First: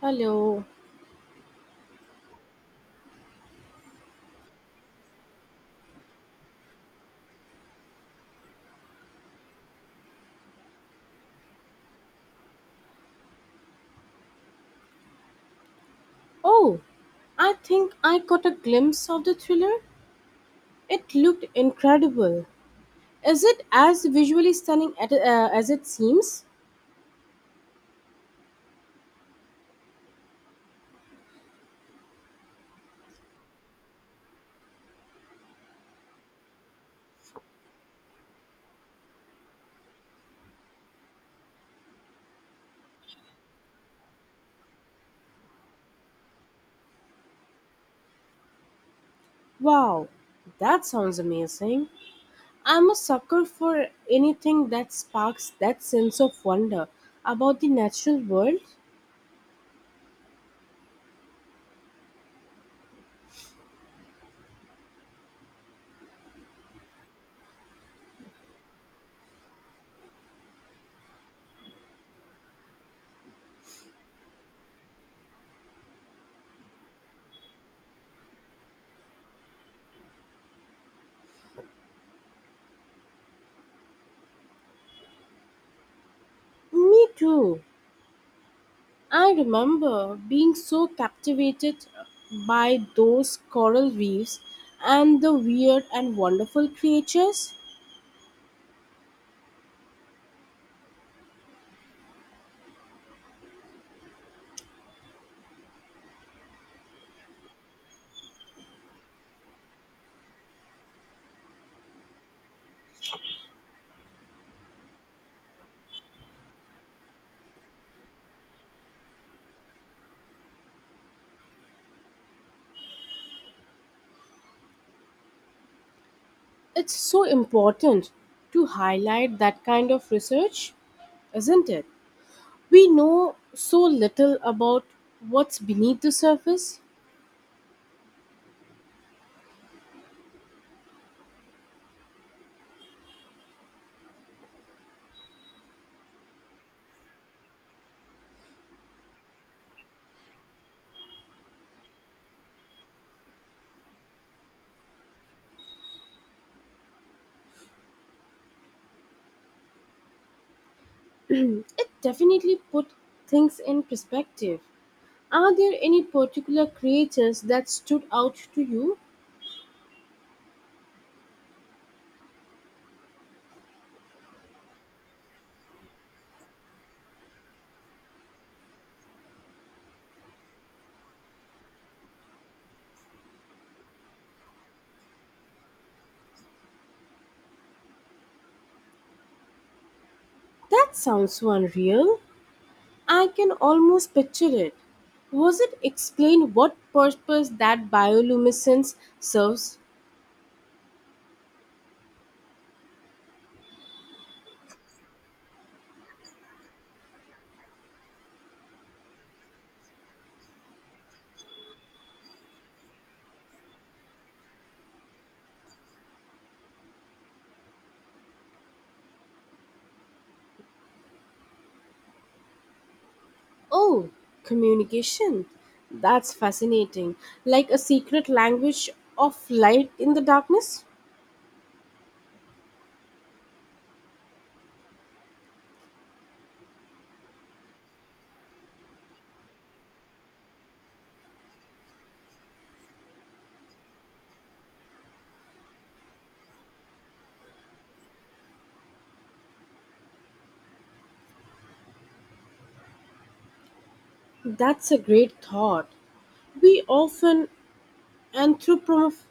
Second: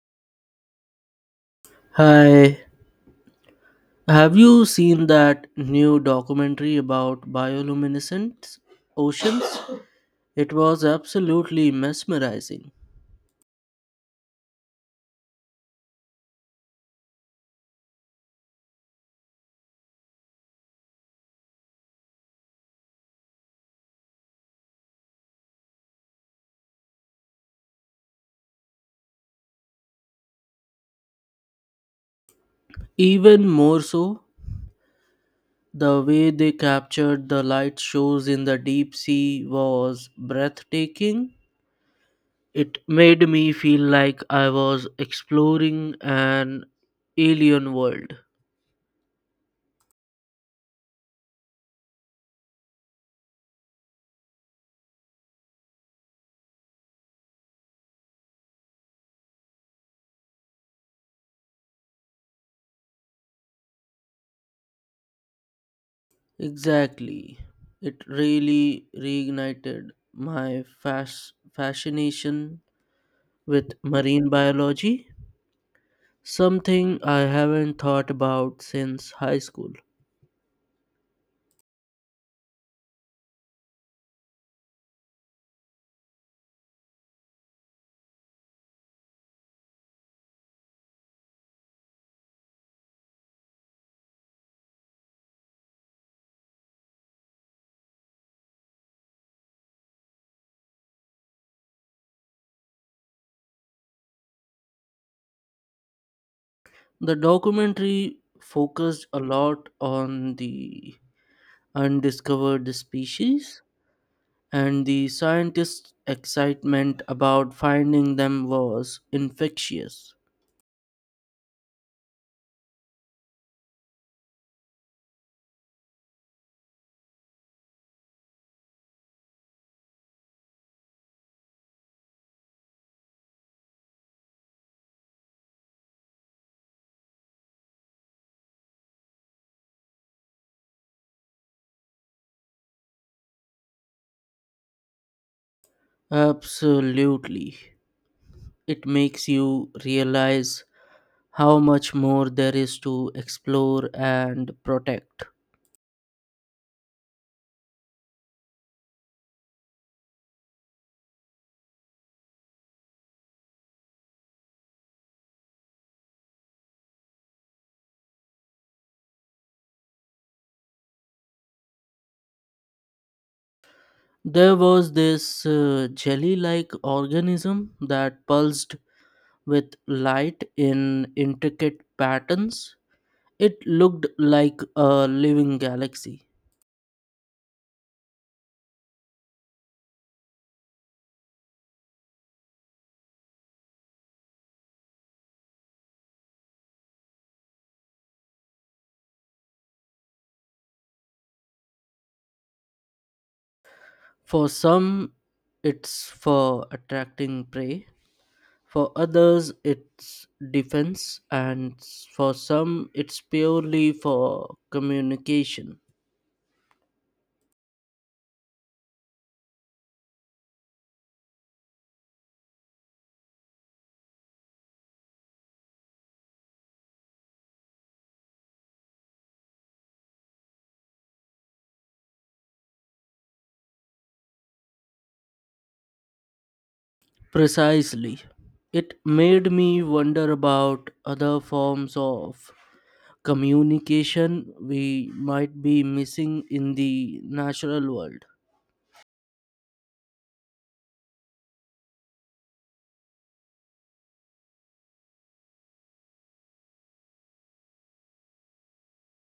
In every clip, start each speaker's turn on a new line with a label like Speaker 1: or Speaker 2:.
Speaker 1: Hello.
Speaker 2: Hi, have you seen that new documentary about bioluminescent oceans? It was absolutely mesmerizing.
Speaker 1: Oh, I think I caught a glimpse of the thriller. It looked incredible. Is it as visually stunning as it seems?
Speaker 2: Even more so, the way they captured the light shows in the deep sea was breathtaking. It made me feel like I was exploring an alien world.
Speaker 1: Wow, that sounds amazing. I'm a sucker for anything that sparks that sense of wonder about the natural world.
Speaker 2: Exactly. It really reignited my fascination with marine biology, something I haven't thought about since high school.
Speaker 1: Me too. I remember being so captivated by those coral reefs and the weird and wonderful creatures.
Speaker 2: The documentary focused a lot on the undiscovered species, and the scientists' excitement about finding them was infectious.
Speaker 1: It's so important to highlight that kind of research, isn't it? We know so little about what's beneath the surface.
Speaker 2: Absolutely. It makes you realize how much more there is to explore and protect.
Speaker 1: It definitely put things in perspective. Are there any particular creatures that stood out to you?
Speaker 2: There was this jelly like organism that pulsed with light in intricate patterns. It looked like a living galaxy.
Speaker 1: That sounds so unreal. I can almost picture it. Was it explained what purpose that bioluminescence serves?
Speaker 2: For some, it's for attracting prey. For others, it's defense. For some, it's purely for communication.
Speaker 1: Oh, communication. That's fascinating. Like a secret language of light in the darkness?
Speaker 2: Precisely. It made me wonder about other forms of communication we might be missing in the natural world.
Speaker 1: That's a great thought. We often anthropomorphize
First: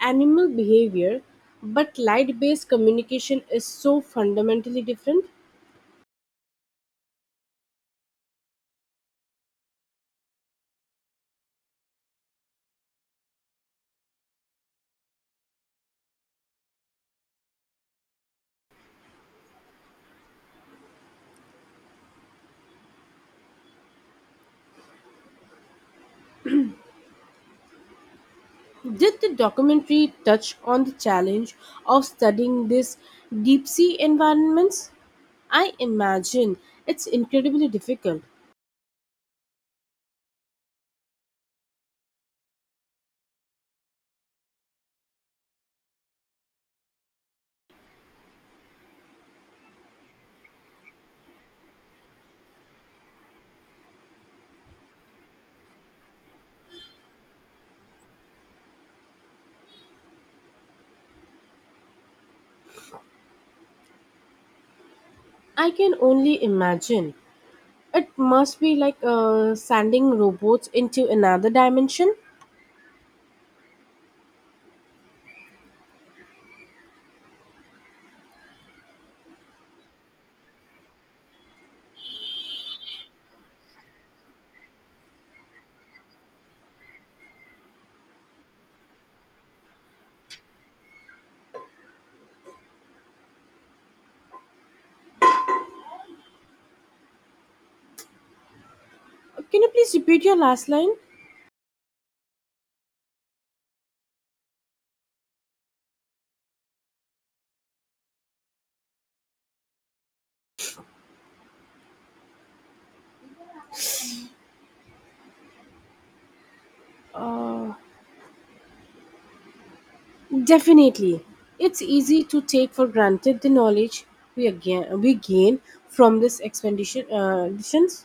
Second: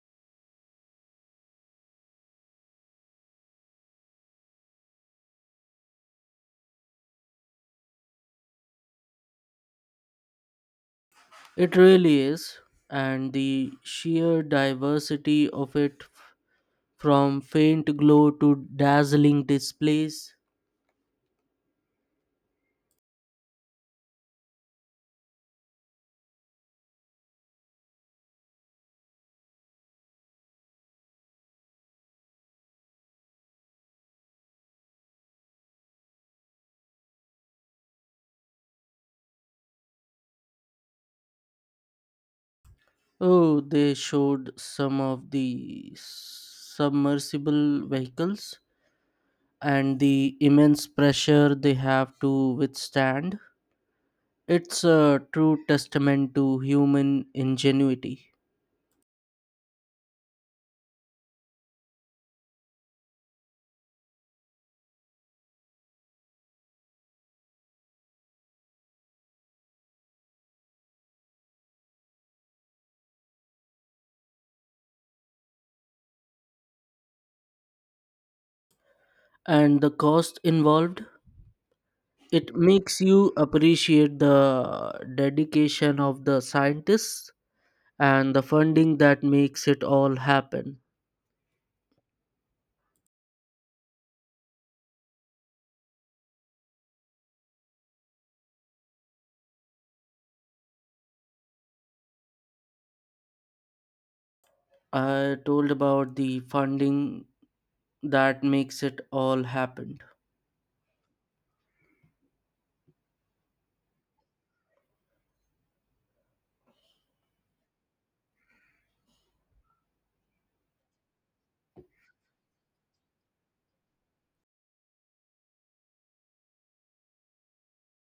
Speaker 1: animal behavior, but light based communication is so fundamentally different.
Speaker 2: It really is, and the sheer diversity of it, from faint glow to dazzling displays.
Speaker 1: Did the documentary touch on the challenge of studying these deep sea environments? I imagine it's incredibly difficult.
Speaker 2: Oh, they showed some of the submersible vehicles and the immense pressure they have to withstand. It's a true testament to human ingenuity
Speaker 1: I can only imagine. It must be like sending robots into another dimension.
Speaker 2: and the cost involved. It makes you appreciate the dedication of the scientists and the funding that makes it all happen.
Speaker 1: Can you please repeat your last line?
Speaker 2: I told about the funding that makes it all happen.
Speaker 1: Definitely. It's easy to take for granted the knowledge we, again, we gain from this expedition. Editions.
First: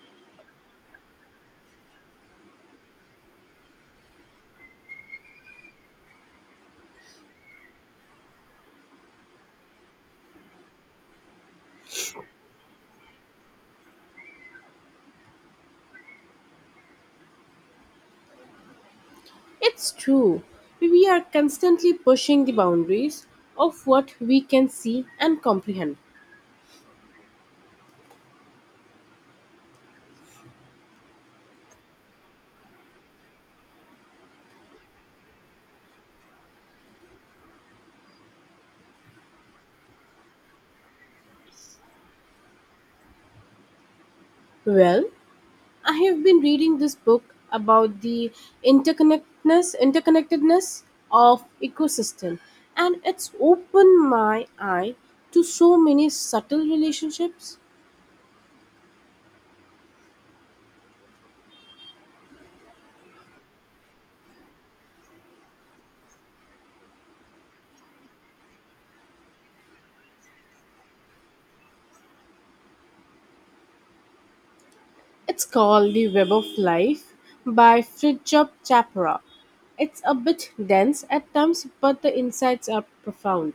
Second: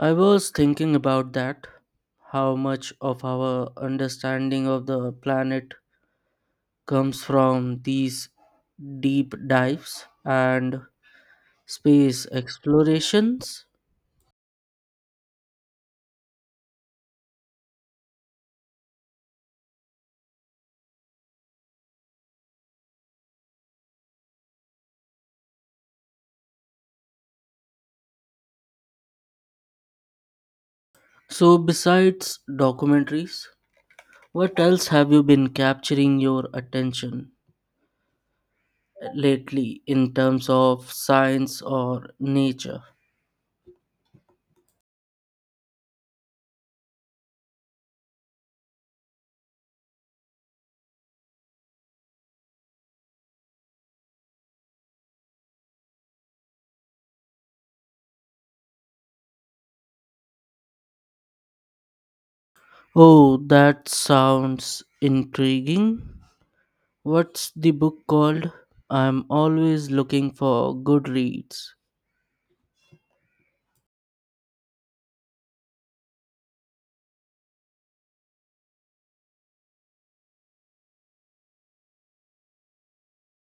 Speaker 2: I was thinking about that, how much of our understanding of the planet comes from these deep dives and space explorations.
Speaker 1: It's true. We are constantly pushing the boundaries of what we can see and comprehend.
Speaker 2: So besides documentaries, what else have you been capturing your attention lately in terms of science or nature?
Speaker 1: Well, I have been reading this book about the interconnectedness of ecosystem, and it's opened my eye to so many subtle relationships.
Speaker 2: Oh, that sounds intriguing. What's the book called? I'm always looking for good reads.
Speaker 1: It's called The Web of Life by Fridtjof Chapra. It's a bit dense at times, but the insights are profound.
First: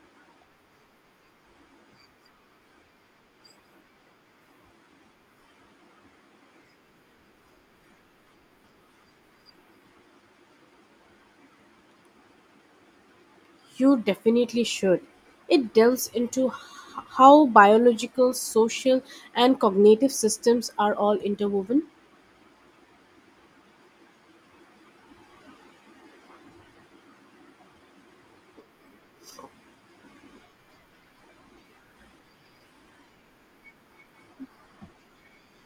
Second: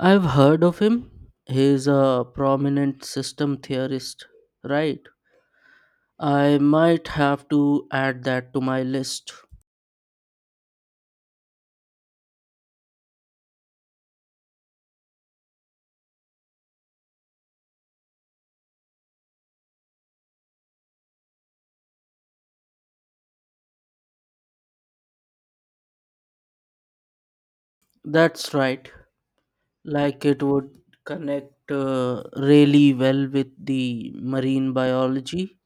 Speaker 2: I've heard of him. He's a prominent system theorist, right? I might have to add that to my list.
Speaker 1: You definitely should. It delves into how biological, social and cognitive systems are all interwoven.
Speaker 2: That's right. Like it would connect really well with the marine biology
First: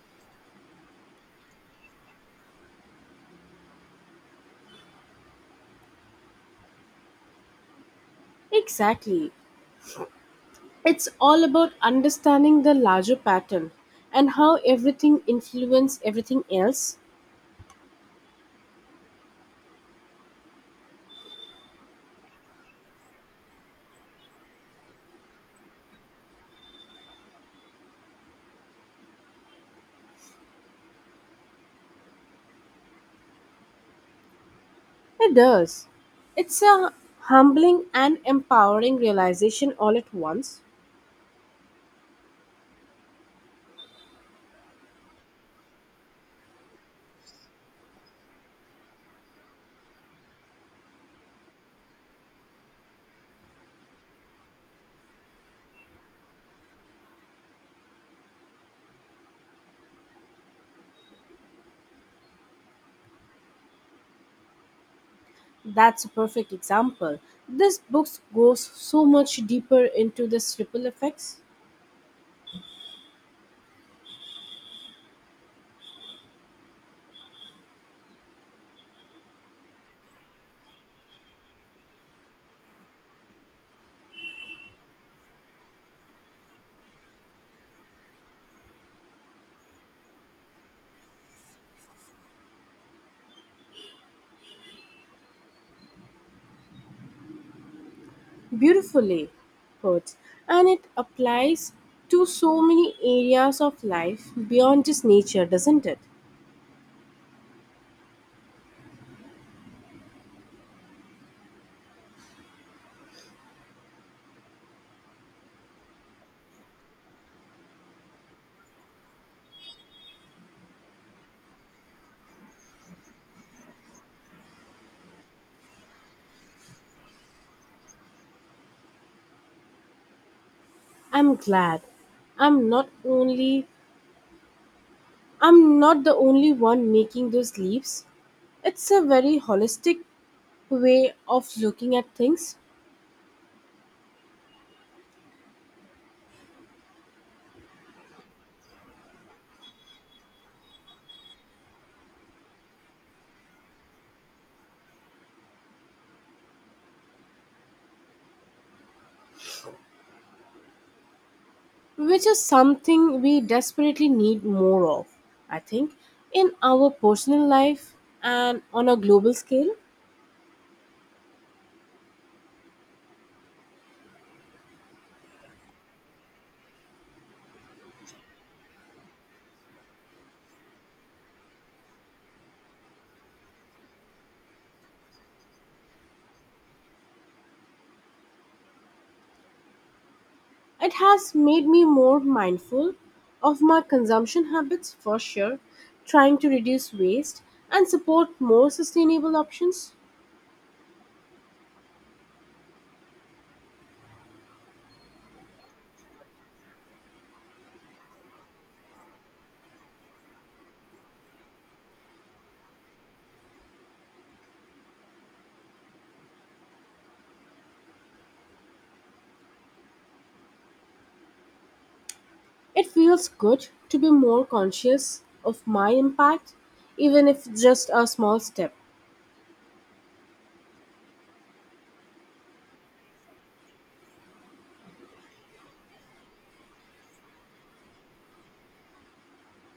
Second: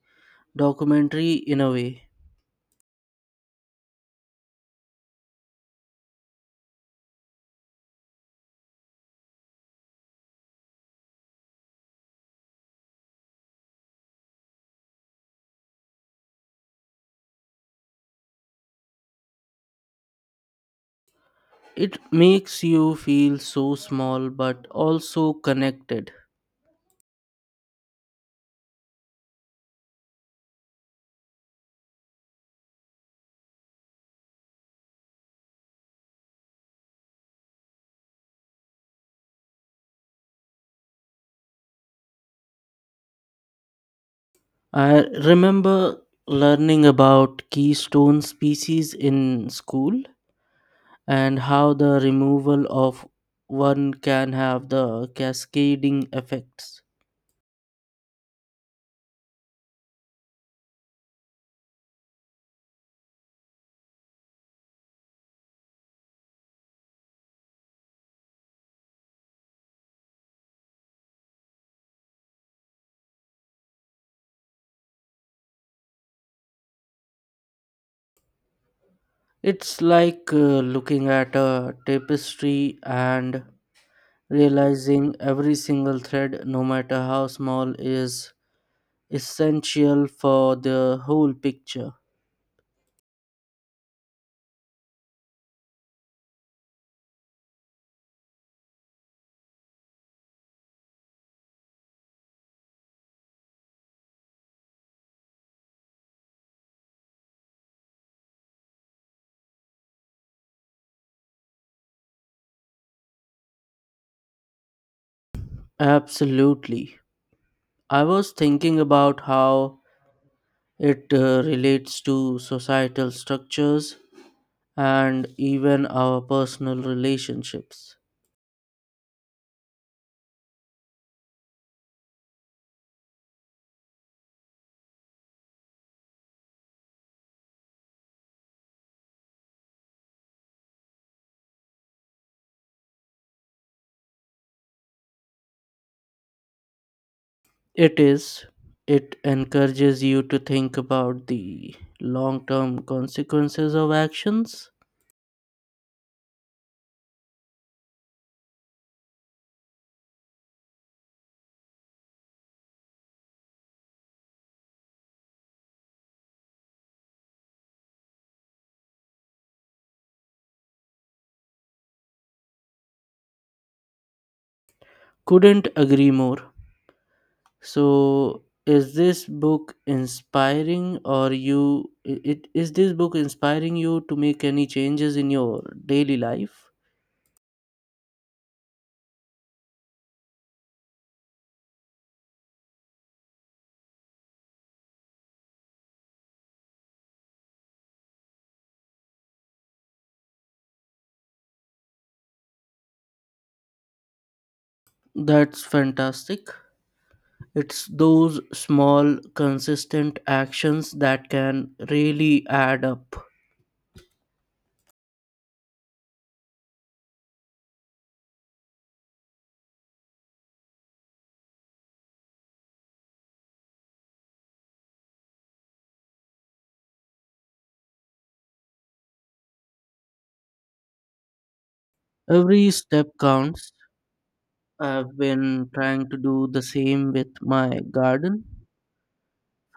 Speaker 2: documentary in a way.
Speaker 1: Exactly. It's all about understanding the larger pattern and how everything influences everything else.
Speaker 2: It makes you feel so small but also connected.
Speaker 1: It does. It's a humbling and empowering realization all at once.
Speaker 2: I remember learning about keystone species in school and how the removal of one can have the cascading effects.
Speaker 1: That's a perfect example. This book goes so much deeper into this ripple effects
Speaker 2: It's like looking at a tapestry and realizing every single thread, no matter how small, is essential for the whole picture.
Speaker 1: beautifully put, and it applies to so many areas of life beyond just nature, doesn't it?
Speaker 2: Absolutely. I was thinking about how it relates to societal structures and even our personal relationships.
Speaker 1: I'm glad I'm not only I'm not the only one making those leaps. It's a very holistic way of looking at things,
Speaker 2: It is. It encourages you to think about the long term consequences of actions.
Speaker 1: which is something we desperately need more of, I think, in our personal life and on a global scale.
Speaker 2: Couldn't agree more. So is this book inspiring or you I- it is this book inspiring you to make any changes in your daily life?
Speaker 1: It has made me more mindful of my consumption habits for sure, trying to reduce waste and support more sustainable options.
Speaker 2: That's fantastic. It's those small consistent actions that can really add up.
Speaker 1: It feels good to be more conscious of my impact, even if it's just a small step.
Speaker 2: Every step counts. I've been trying to do the same with my garden,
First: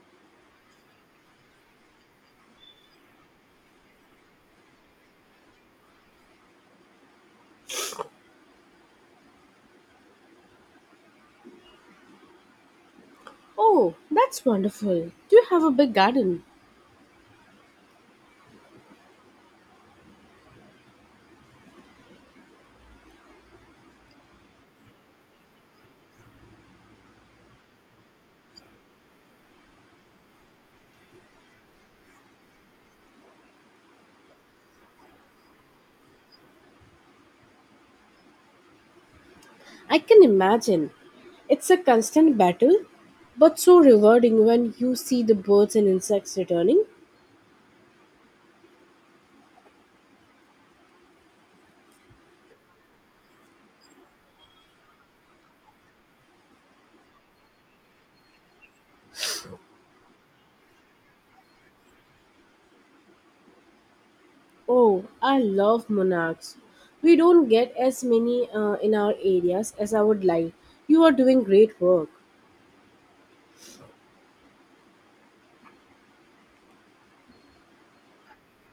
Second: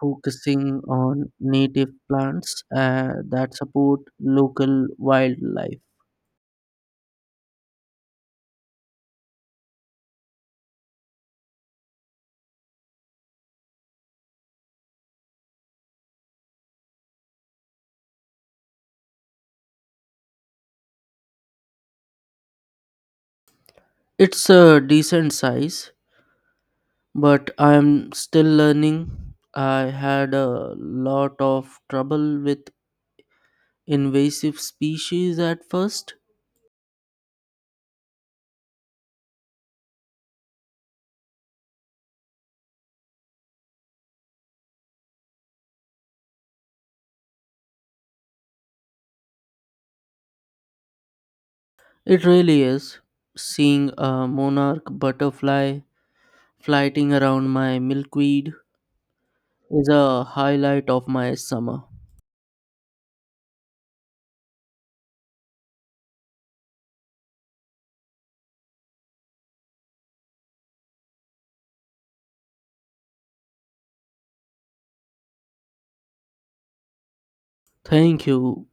Speaker 2: focusing on native plants that support local wildlife.
Speaker 1: Oh, that's wonderful. Do you have a big garden?
Speaker 2: It's a decent size, but I'm still learning. I had a lot of trouble with invasive species at first.
Speaker 1: I can imagine. It's a constant battle, but so rewarding when you see the birds and insects returning.
Speaker 2: It really is. Seeing a monarch butterfly flighting around my milkweed is a highlight of my summer.
Speaker 1: Oh, I love monarchs. We don't get as many in our areas as I would like. You are doing great work.
Speaker 2: Thank you.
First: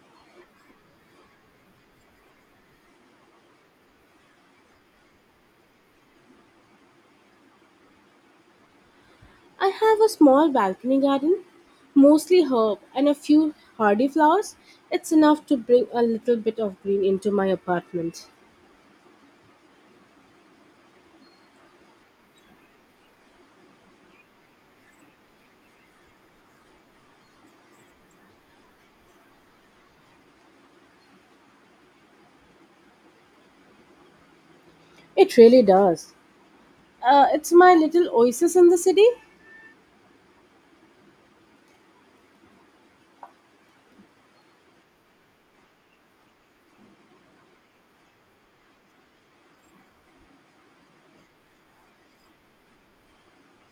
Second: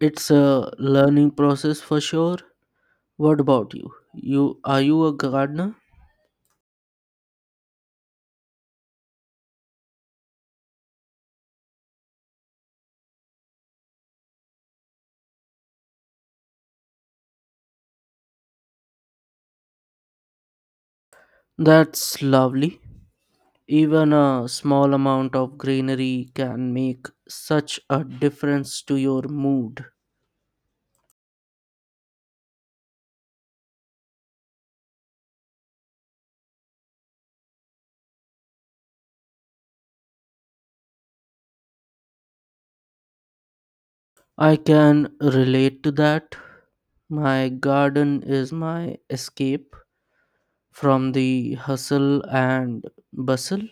Speaker 2: It's a learning process for sure. What about you? Are you a gardener?
Speaker 1: I have a small balcony garden, mostly herb and a few hardy flowers. It's enough to bring a little bit of green into my apartment.
Speaker 2: That's lovely. Even a small amount of greenery can make such a difference to your mood.
Speaker 1: It really does. It's my little oasis in the city.
Speaker 2: I can relate to that. My garden is my escape from the hustle and bustle.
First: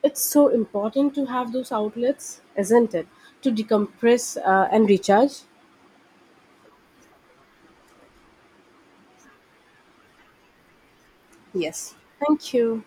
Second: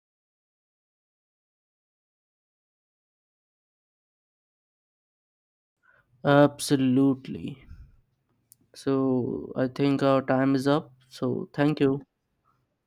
Speaker 1: It's so important to have those outlets, isn't it? To decompress and recharge.
Speaker 2: Absolutely. So I think our time is up. So thank
Speaker 1: Yes.
Speaker 2: you.
Speaker 1: Thank you.